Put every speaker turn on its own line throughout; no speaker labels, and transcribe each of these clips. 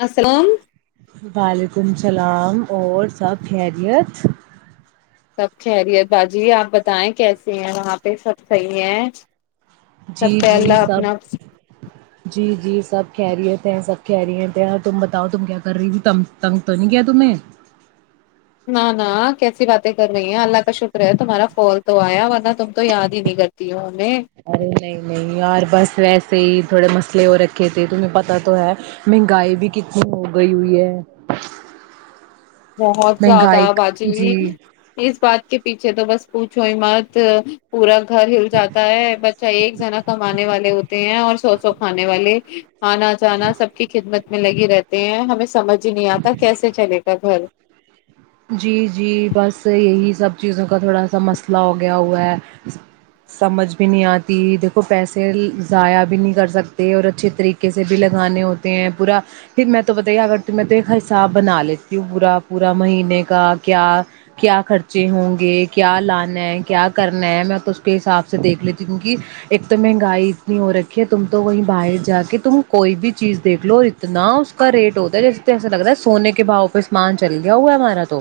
السلام
عیدمسلام اور سب خیریت [unintelligible]
سب کہہریی ہے باجی آپ بتائیں کیسے ہیں وہاں پہ سب صحیح ہے
جی
سب کے
جی
اللہ اپنا
سب جی جی سب کہہرییے تھے سب کہہ رہی تھے اور تم بتاؤ تم کیا کر رہی تھی تن تنگ تو نہیں کیا تمیں
نہ نہ کیسی باتیں کر رہی ہیں اللہ کا شکر ہے تمہارا فول تو آیا ورنہ تم تو یاد ہی نہیں کرتی ہو ہمیں
ارے نہیں نہیں [unintelligible] یار بس ویسے ہی تھوڑے مسئلے ہو رکھے تھے تمہیں پتا تو ہے مہنگائی بھی کتنی ہو گئی ہوئی ہے [unintelligible]
بہت زیادہ
مہنگائی
باجی
جی
اس بات کے پیچھے تو بس پوچھو مت پورا گھر ہل جاتا ہے بچہ ایک جنا کمانے والے ہوتے [unintelligible] ہیں اور سو سو کھانے والے [unintelligible] آنا جانا سب کی خدمت میں لگی رہتی ہیں ہمیں [unintelligible] سمجھ ہی نہیں آتا کیسے چلے گا بھر [unintelligible]
جی جی بس یہی سب چیزوں کا تھوڑا سا مسئلہ ہو گیا ہوا ہے سمجھ بھی نہیں آتی دیکھو پیسے ضائع بھی نہیں کر سکتے اور اچھے طریقے سے بھی لگانے ہوتے ہیں پورا پھر میں تو بتائیے اگر ت تو ایک حساب بنا لیتی ہوں پورا پا مہینے کا کیا کیا خرچے ہوں گے کیا لانا ہے کیا کرنا ہے میں تو اس کے حساب سے دیکھ لیتی ہوں کیوںک ایک تو مہنگائی اتنی ہو رکھی ہے تم تو وہیں باہر جا کے تم کوئی بھی چیز دیکھ لو اتنا اس کا ریٹ ہوتا ہے جیسےسا لگ رہا ہے سونے کے باؤ پہ سمان چل گیاؤا مارا تو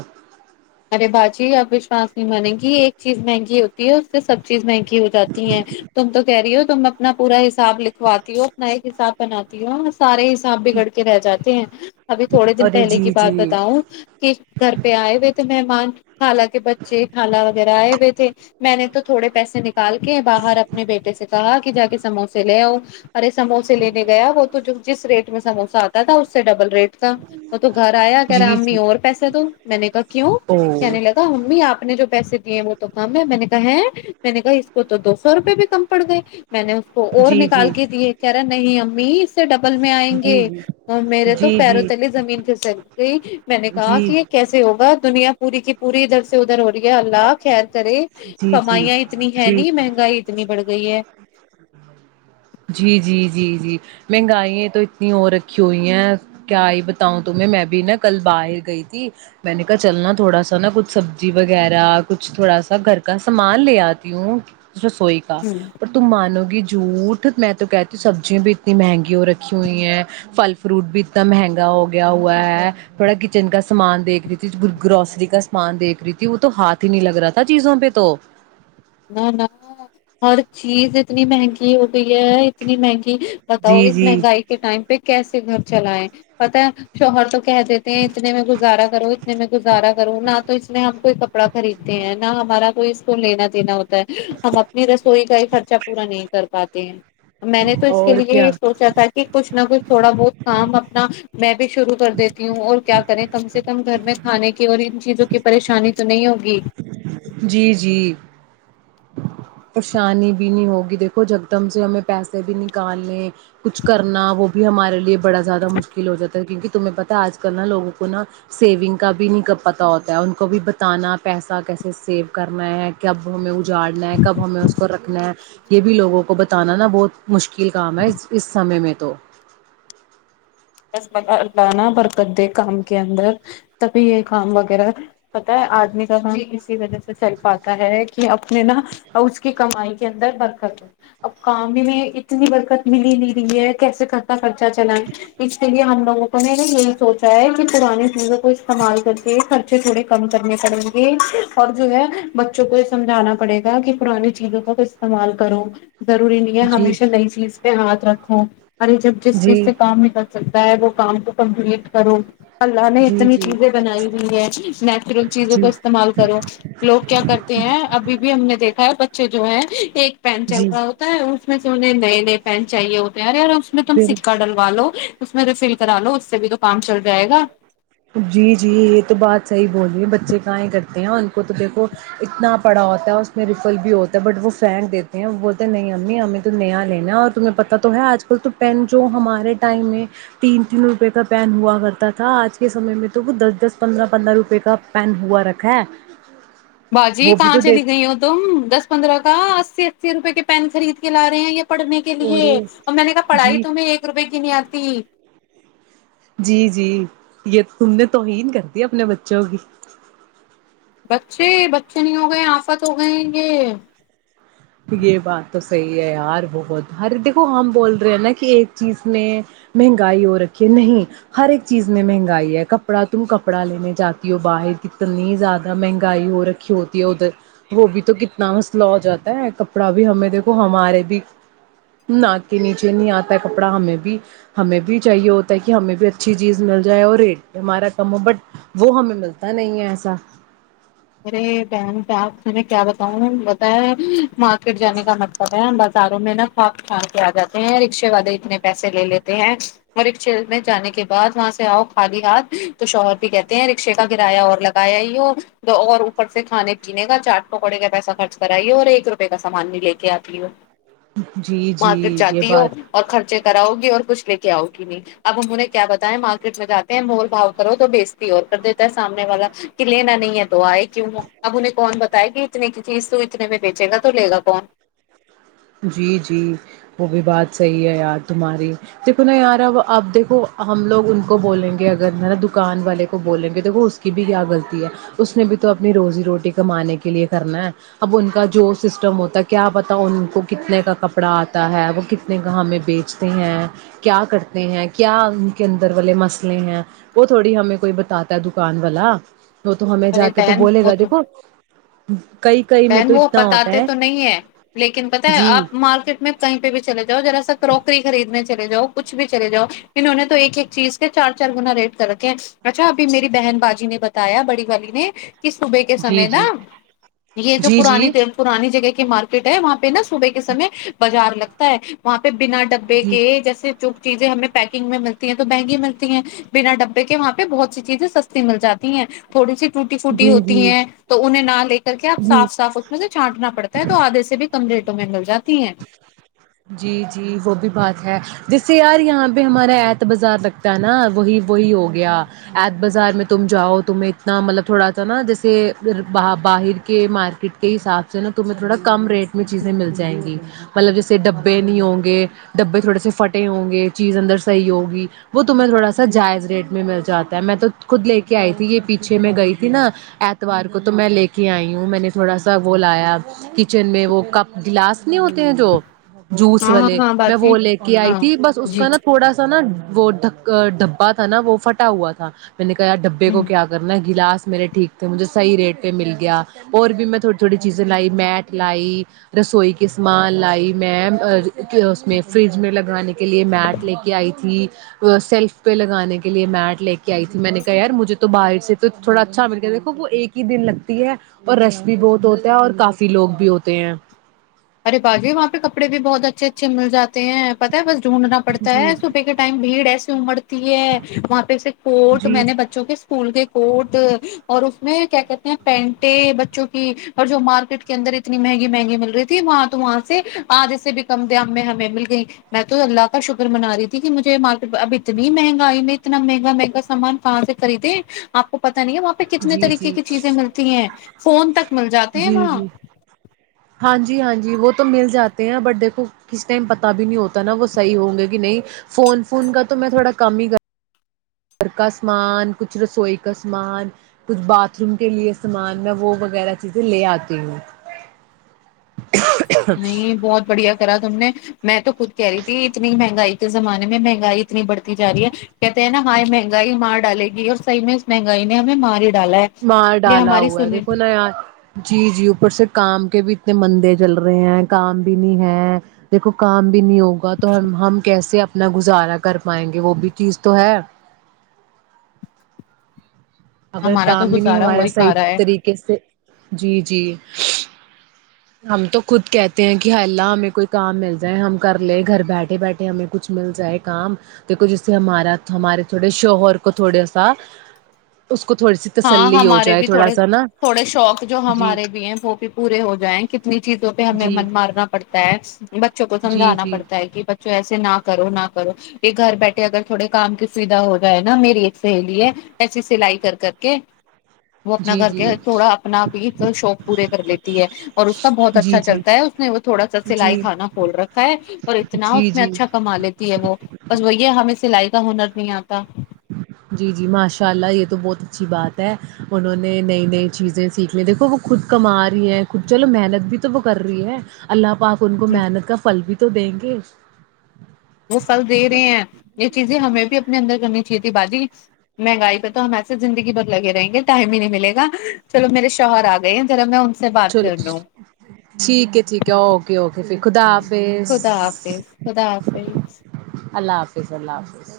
ارے بھجی اپ وشواس نہیں مانیں گی ایک چیز مہنگی ہوتی ہے اس سے سب چیز مہنگی ہو جاتی ہیں تم تو کہہ رہی ہو تم اپنا پورا حساب لکھواتی ہو اپنا ایک حساب بناتی ہوں سارے حساب بگڑ کے رہ جاتے ہیں ابھی تھوڑے دن
ارے
پہلے کی
جی
بات
جی
بتاؤں کہ گھر پہ آئے و مہمان حالانکہ بچے کھانا وغیرہ ہے [inaudible] [inaudible] میں نے تو تھوڑے پیسے نکال کے باہر اپنے بیٹے سے کہا کہ ج سموسے لے ارے سموسے لینے گیا وہ تو جس ریٹ میں سموس آتا تھا اس سے ڈبل ریٹ کا وہ تو گھر آیا کہہ رہا
جی
امی
جی
اور پیسے تو میں نے کہ
او
کہنے لگا ممی آپ نے جو پیسے دیے ہیں وہ تو کم ہے میں نے کہا ہے میں نے کہا اس کو تو دو سو روپئےے بھی کم پڑ گئے میں نے اس کو اور
جی
نکال
جی
کے دیے کہہ رہا نہیں امی ڈبل میں آئیں
جی
گے
جی
اور میرے تو
جی
پیروں
جی
تلی زمین پل سک گئی میں نے کہا کہ
جی
یہ کیسے ہوگا دنیا پوری کی پوری ادھر سے ادھر ہو رہی ہے اللہ خیر کرے
جی جی
کمائیاں اتنی ہے
جی
نہیں مہنگائی اتنی بڑھ گئی ہے
جی جی جی جی مہنگائ تو اتنی اور رکھی ہوئی ہیں کیا آئی بتاؤں تمہیں میں بھی نا کل باہر گئی تھی میں نے کہا چلناا تھوڑا سا نا کچھ سبزی وغیرہ کچھ تھوڑا سا گھر کا سامان لے آتی ہوں رسوئی کا
ہ
اور تم مانو گی جووٹ [unintelligible] میں تو کہتی ہوں سبزیاں بھی اتنی مہنگی ہو رکھی ہوئی ہیں پھل فروٹ بھی اتنا مہنگا ہو گیا ہوا ہے تھوڑا کچن کا سامان دیکھ رہی تھی گروسری کا سامان دیکھ رہی تھی وہ تو ہاتھ ہی نہیں لگ رہا تھا چیزوں پہ تو
نہ نہ ہر [unintelligible] چیز اتنی مہنگی ہو گئی ہے جتنی میںی [unintelligible] بتاؤ
جی
اس
جی
مہنگائی کے ٹائم پہ کیسے گھر چلائے پت ہے شوہر تو کہہ دیتے ہیں اتنے میں گزارا کرو میں گزارا کروں نہ تو اس میں ہم کو کپڑا خریدتے ہیں نہ ہمارا کوئی اس کو لینا [inaudible] ہم اپنی رسوئی کا ہی خرچہ پورا نہیں کر پاتے ہیں میں نے تو اس کے
اور
لیے
کیا
یہ سوچا تھا کہ کچھ نہ کچھ تھوڑا بہت کام اپنا میں بھی شرو کر دیتی ہوں اور کیا کریں کم سے کم گھر میں کھانے کی اور ان چیزوں کی پریشانی تو نہیں ہوگی
جی جی پریشانی بھی نہیں ہوگی دیکھو جکدم سے ہمیں پیسے بھی نکالنے کچھ کرنا وہ بھی ہمارے لیے بڑا زیادہ مشکل ہو جاتا ہے کیونکہ تمہیں پتاہ ہے آج کل نا لوگوں کو نا سیونگ کا بھی نہیں پتا ہوتا ہے ان کو بھی بتانا پیسہ کیسے سیو کرنا ہے کب ہمیں اجاڑ کب ہمیں اس کو رکھ رنا یہ بھی لوگوں کو بتانا نا بہت مشکل کام ہے اس اس سمے میں تو
بس اللہ نا برکت دے کام کے اندر تبھی یہ کام وغیرہ پتا ہے آدمی کا کام اسی وجہ سے سیلف آتا ہے کہ اپنے نا اس کی کمائی کے اندر برکت ہو اب کام ہی میں اتنی برکت مل ہی نہیں رہی ہے کیسے کرتا کرتا ا چلان چ لیے ہم لوگوں کو نے یہی سوچا ہے کہ پرانی چیزوں کو استعمال کر کے خرچے تھوڑے کم کرنے پڑیں گے اور جو ہے بچوں کو یہ سمجھانا پڑے گا کہ پرانی چیزوں کو استعمال کرو ضروری نہیں ہے
جی
ہمیشہ نئی چیز پہ ہاتھ رکھو ارے جب جس
جی
چیز سے کام ن کر تا ہے وہ کام کو کمپلیٹ کرو اللہ نے
جی
اتنی
جی
چیزیں بنائی ہوئی ہے نیچرل چیزوں
جی
کو استعمال کرو لوگ کیا کرتے ہیں ابھی بھی ہم نے دیکھا ہے بچے جو ہے ایک پین چل
جی
رہا ہوتا ہے اس میں سے انہیں نئے نئے پین چاہیے ہوتے ہیں رے یار اس میں تم
بال
سکہ ڈلوا لو میں فل کرا لو اس سے بھی تو کام چلتا
جی جی یہ تو بات صحیح بول رہی ہے ب بچے گیں کرتے ہیں ان کو تو دیکھو اتنا پڑا ہوتا ہے اس میں ریفل بھی ہوتا ہے بٹ وہ پھینک دیتے ہیں بولتے ہیں نہیں امی ہمیں تو نیا لینا اور تمہیں پتہ تو ہے آج کل تو پین جو ہمارے ٹائم میں تین تین روپئے کا پین ہوا کرتا تھا آج کے سمے میں تو وہ دس دس پندرہ پندرہ روپئے کا پین ہوا رکھا ہے
باجی
وہ بھی
کہاں
تو
چلی
دیکھ
گئی ہو تم دس پندرہ اسی اسی روپئے کے پین خرید کے لا رہے ہیں یہ پڑنے کے لیے
ارے
اور میں نے کہا پڑھائی
جی
تو میں ایک روپئے گنی آتی تین [inaudible]
جی جی یہ تم نے توہین کر دیا اپنے بچوں کی
بچے بچے نہیں ہو گئے آفت ہو گئے یہ
یہ بات تو صحیح ہے یار بہت ہر دیکھو ہم بول رہے ہیں نا کہ ایک چیز میں مہنگائی ہو رکھی ہے نہیں ہر ایک چیز میں مہنگائی ہے کپڑا تم کپڑا لینے جاتی ہو باہر کتنی زیادہ مہنگائی ہو رکھی ہوتی ہے ادھر وہ بھی تو کتنا مسئلہ ہو جاتا ہے کپڑا بھی ہمیں دیکھو ہمارے بھی ناک کے نیچے نہیں آتا ہے کپڑا ہمیں بھی ہمیں بھی چاہیے ہوتا ہے کہ ہمیں بھی اچھی چیز مل جائے اور ریٹ ہمارا کم ہو بٹ وہ ہمیں ملتا نہیں ہے ایسا
ارے بہن آپ میں کیا بتاؤں بتایا مارکٹ جان کمتا ہے ب ساروں میں نہا کھاک کھان کے آ جاتے ہیں رکشے والے اتنے پیسے لے لیتے ہیں اور رکشے میں جانے کے بعد وہاں سے آؤ خالی ہاتھ تو شوہر بھی کہتے ہیں رکشے کا کرایہ اور لگایا ہی ہو تو اور اوپر سے کھان پینے کا چاٹ پکوڑے کا پیسہ خرچ کرائیے اور ایک روپے کا سامان بھی لے کے آتی ہے
جی
مارکیٹ
جی یہ
جاتی ہو
بات
اور خرچے کراؤ اور کچھ لے کے آؤ گی نہیں اب ہمہوں نے کیا بتا ہے مارکیٹ میں جاتے ہیں مور بھاؤ کرو تو بیجتی اور کر دیتا ہے سامنے والا کہ لینا نہیں ہے تو آئی کیوں ہو اب انہیں کون بتا بتائے گی اتنے کی چیز تو اتنے میں بیچے گا تو لے گا کون
جی جی وہ بھی بات صحیح ہے یار تمہاری دیکھو نا یار اب اب دیکھو ہم لوگ ان کو بولیں گے اگر نا دکان والے کو بولیں گے دیکو اس کی بھی کیا غلطی ہے اس نے بھی تو اپنی روزی روٹی کمانے کے لیے کرنا ہے اب ان کا جو سسٹم ہوتا ہے کیا پتا ان کو کتنے کا کپڑا آتا ہے وہ کتنے کا ہمیں بیچتے ہیں کیا کرتے ہیں کیا ان کے اندر والے مسئلے ہیں وہ تھوڑی ہمیں کوئی بتاتا ہے دکان والا تو تو ہمیں جا
ارے
کے تو
بہن
بولے
وہ
گا
تو
دیکھو ہوں [inaudible]
بہن وہ بتاتے تو نہیں ہے لیکن بت ہے
جی
آپ مارکیٹ میں س پہ بھی چل جاؤ جذرا س کروکری خریدنے چل جاؤ کچھ بھی چلے جاؤ اننہوں نے تو ایک ایک چیز کے چار چار گنا ریٹ کر رکھے ہیں اچھا ابھی میری بہن باجی نے بتایا بڑی والی نے ک صبح کے
جی
سمے نا
جی
یہ جو
جی
پرانی
جی
تھ پرانی جگہ کی مارکیٹ ہے وہاں پہ نا صبح کے سمے بازار لگتا ہے وہاں پہ بنا ڈبے
جی
کے جیسے جو چیزیں ہمیں پیکنگ میں ملتی ہیں تو مہنگی ملتی ہیں بنا ڈبے کے وہاں پہ بہت سی چیزیں سستی مل جاتی ہیں تھوڑی سی ٹوٹی فوٹی
جی
ہوتی
جی
ہیں تو انہیں نہ لے کے کر کے آپ
جی
صاف صاف اس میں سے چانٹنا پڑتا ہے تو آدھے سے بھی کم ریٹوں میں مل جاتی ہے
جیسے یار یہاں پہ ہمارا ایت بازار لگتا ہے نا وہی وہی ہو گیا ایت بازار میں تم جاؤ تمہیں اتنا مطلب تھوڑا سا نا جیسے باہر کہ مارکیٹ کے حساب سے نا تمہیں تھوڑا کم ریٹ میں چیزیں مل جائیں گی مطلب جیسے ڈبے نہیں ہوں گے ڈبے تھوڑے سے پھٹے ہوں گے چیز اندر صحیح ہوگی وہ تمہیں تھوڑا سا جائز ریٹ میں مل جاتا ہے میں تو خود لے کے آئی تھی یہ پیچھے میں گئی تھی نا اتوار کو تو میں لے کے آئی ہوں میں نے تھوڑا سا وہ لایا کچن میں وہ کپ گلاس ہوتے ہیں جو جوس
ہاں ہاں
والے
ہاں
میں
باجی
وہ لے کے آئی
ہاں
تھی بس اس
جی
کا نا تھوڑا سا نا وہ ڈ ڈھبا تھا نا وہ پھٹا ہوا تھا میں نے کہا ڈبے
ہ
کو کیا کرنا ہے گلاس میرے ٹھیک تھے مجھے صحیح ریٹ پہ مل گیا اور بھی میں تھوڑی تھوڑی چیزیں لائی میٹ لائی رسوئی کے سامان لائی میں اس میں فریج میں لگانے کے لیے میٹ لے کے آئی تھی سیلف پہ لگانے کے لیے میٹ لے کے آئی تھی میں نے کہا یار مجھے تو باہر سے تو تھوڑا اچھا مل گیا دیکھو وہ ایک ہی دن لگتی ہے اور رش بھی بہت ہوتا ہے اور کافی لوگ بھی ہوتے ہیں
ار باجی وہاں پہ کپڑے بھی بہت اچھے اچھےل جاتے ہیں پتہ ہے بس ڈھونڈنا پڑتا ہے
جی
صبح کے ٹائم بھیڑ ایسی امڑتی ہے وہاں پہ سے کوٹ میں
جی
نے بچوں کے پکول کے کوٹ اور اس میں کیا کہتے ہیں پینٹے بچوں کی اور جو مارکیٹ کے اندر اتنی مہنگی مہنگی مل رہی ت وہاں تو وہاں سے آج سے بھی کم دام میں ہمیں مل گئی میں تو اللہ کا شکر منا رہی تھی کہ مجھے مارکیٹ اب اتنی مہنگائی میں اتنا مہنگا مہنگا سامان کہاں سے خریدے آپ کو پت نہیں ہے وہاں پہ کتنے
جی جی
طریقے کی چیزیں ملتی ہیں فون تک مل جاتے ہیں
جی
وہاں
جی ہاں جی ہاں جی وہ تو مل جاتے ہیں بٹ دیکھو کس ٹائم پتہ بھی نہیں ہوتا نا وہ صحیح ہوں گے کہ نہیں فون فون کا تو میں تھوڑا کم ہی کروں گھر کا سامان کچھ رسوئی کا سامان کچھ باتھ روم کے لئے سامان میں وہ وغیرہ چیزیں لے آتی ہوں
نہیں بہت بڑھیا ا تم نے میں تو خود کہہ رہی تھی اتنی مہنگائی کے زمانے میں مہنگائی اتنی بڑتی ج رہی ہے کہتے ہیں نا ہاں مہنگائی مار ڈالے گی اور صحی میں اس مہنگائی نے ہمیں ماری
مار ڈالا ہوا ہے دیکھو نا یار جی جی اوپر سے کام کے بھی اتنے مندے چل رہے ہیں کام بھی نہیں ہے دیکھو کام بھی نہیں ہوگا تو ہم ہم کیسے اپنا گزارا کر پائیں گے وہ بھی چیز تو ہے اگر
ہمارا تو
کام ہی نہیں
گزارا ہو
ہمارا صحیح
کھا رہا ہے
طریقے سے جی جی ہم تو خود کہتے ہیں کہ ح اللہ ہمیں کوئی کام مل جائے ہم کر لے گھر بیٹھے بیٹھے ہمیں کچھ مل جائے کام دیکھو جس سے ہمارا ہمارے تھوڑے شوہر کو تھوڑا سا کو تھوڑی سی
ہاں
تسلی ہو
ہمارے
جائے
بھی
تھوڑا
تھوڑے
سا نا
تھوڑے شوق جو
جی
ہمارے بھی ہیں وہ بھی پورے ہو جائیں کتنی چیزیں پہ ہمیں
جی
من مارنا پڑتا ہے بچوں کو
جی
سمجھانا
جی
پڑتا ہے کہ بچوں ایسے ناک کرو نہ کرو یہ گھر بیٹھے اگر تھوڑے کام کی سویدھا ہو جائے نا میری ایک سہیلی ہے ایسی سلائی کر کر کہ وہ اپنا
جی
گھر
جی
کے تھوڑا اپنا بھی شوق پورے کر لیتی ہے اور اس کا بہت
جی
اچھا چلتا ہے اس نے وہ تھوڑا سا
جی
سلائی کھانا کھول رکھا ہے اور اتنا
جی
اس میں
جی
اچھا کما لیتی ہے وہ بس وہی ہمیں سلائی کا ہنر نہیں آتا
جی جی ماشاء اللہ یہ تو بہت اچھی بات ہے انہوں نے نئی نئی چیزیں سیکھ لی دیکھو وہ خود کما رہی ہیں خود چلو محنت بھی تو وہ کر رہی ہے اللہ پاک ان کو محنت کا فل بھی تو دیں گے
وہ فھل دے رہے ہیں یہ چیزیں ہمیں بھی اپنے اندر کرنی تھی باجی مہنگائی پہ تو ہم ایسے زندگی بھر لگے رہیں گے ٹائم ہی نہیں ملےا چلو میرے شوہر آ گئے ہیں را میں ان سے بات
چلو
کر لوں
ٹھیک ہے ٹھیک ہے اوکے اوکے پھر
ہ
خدا حافظ
خدا حافظ خدا حافظ
حفظ اللہ حافظ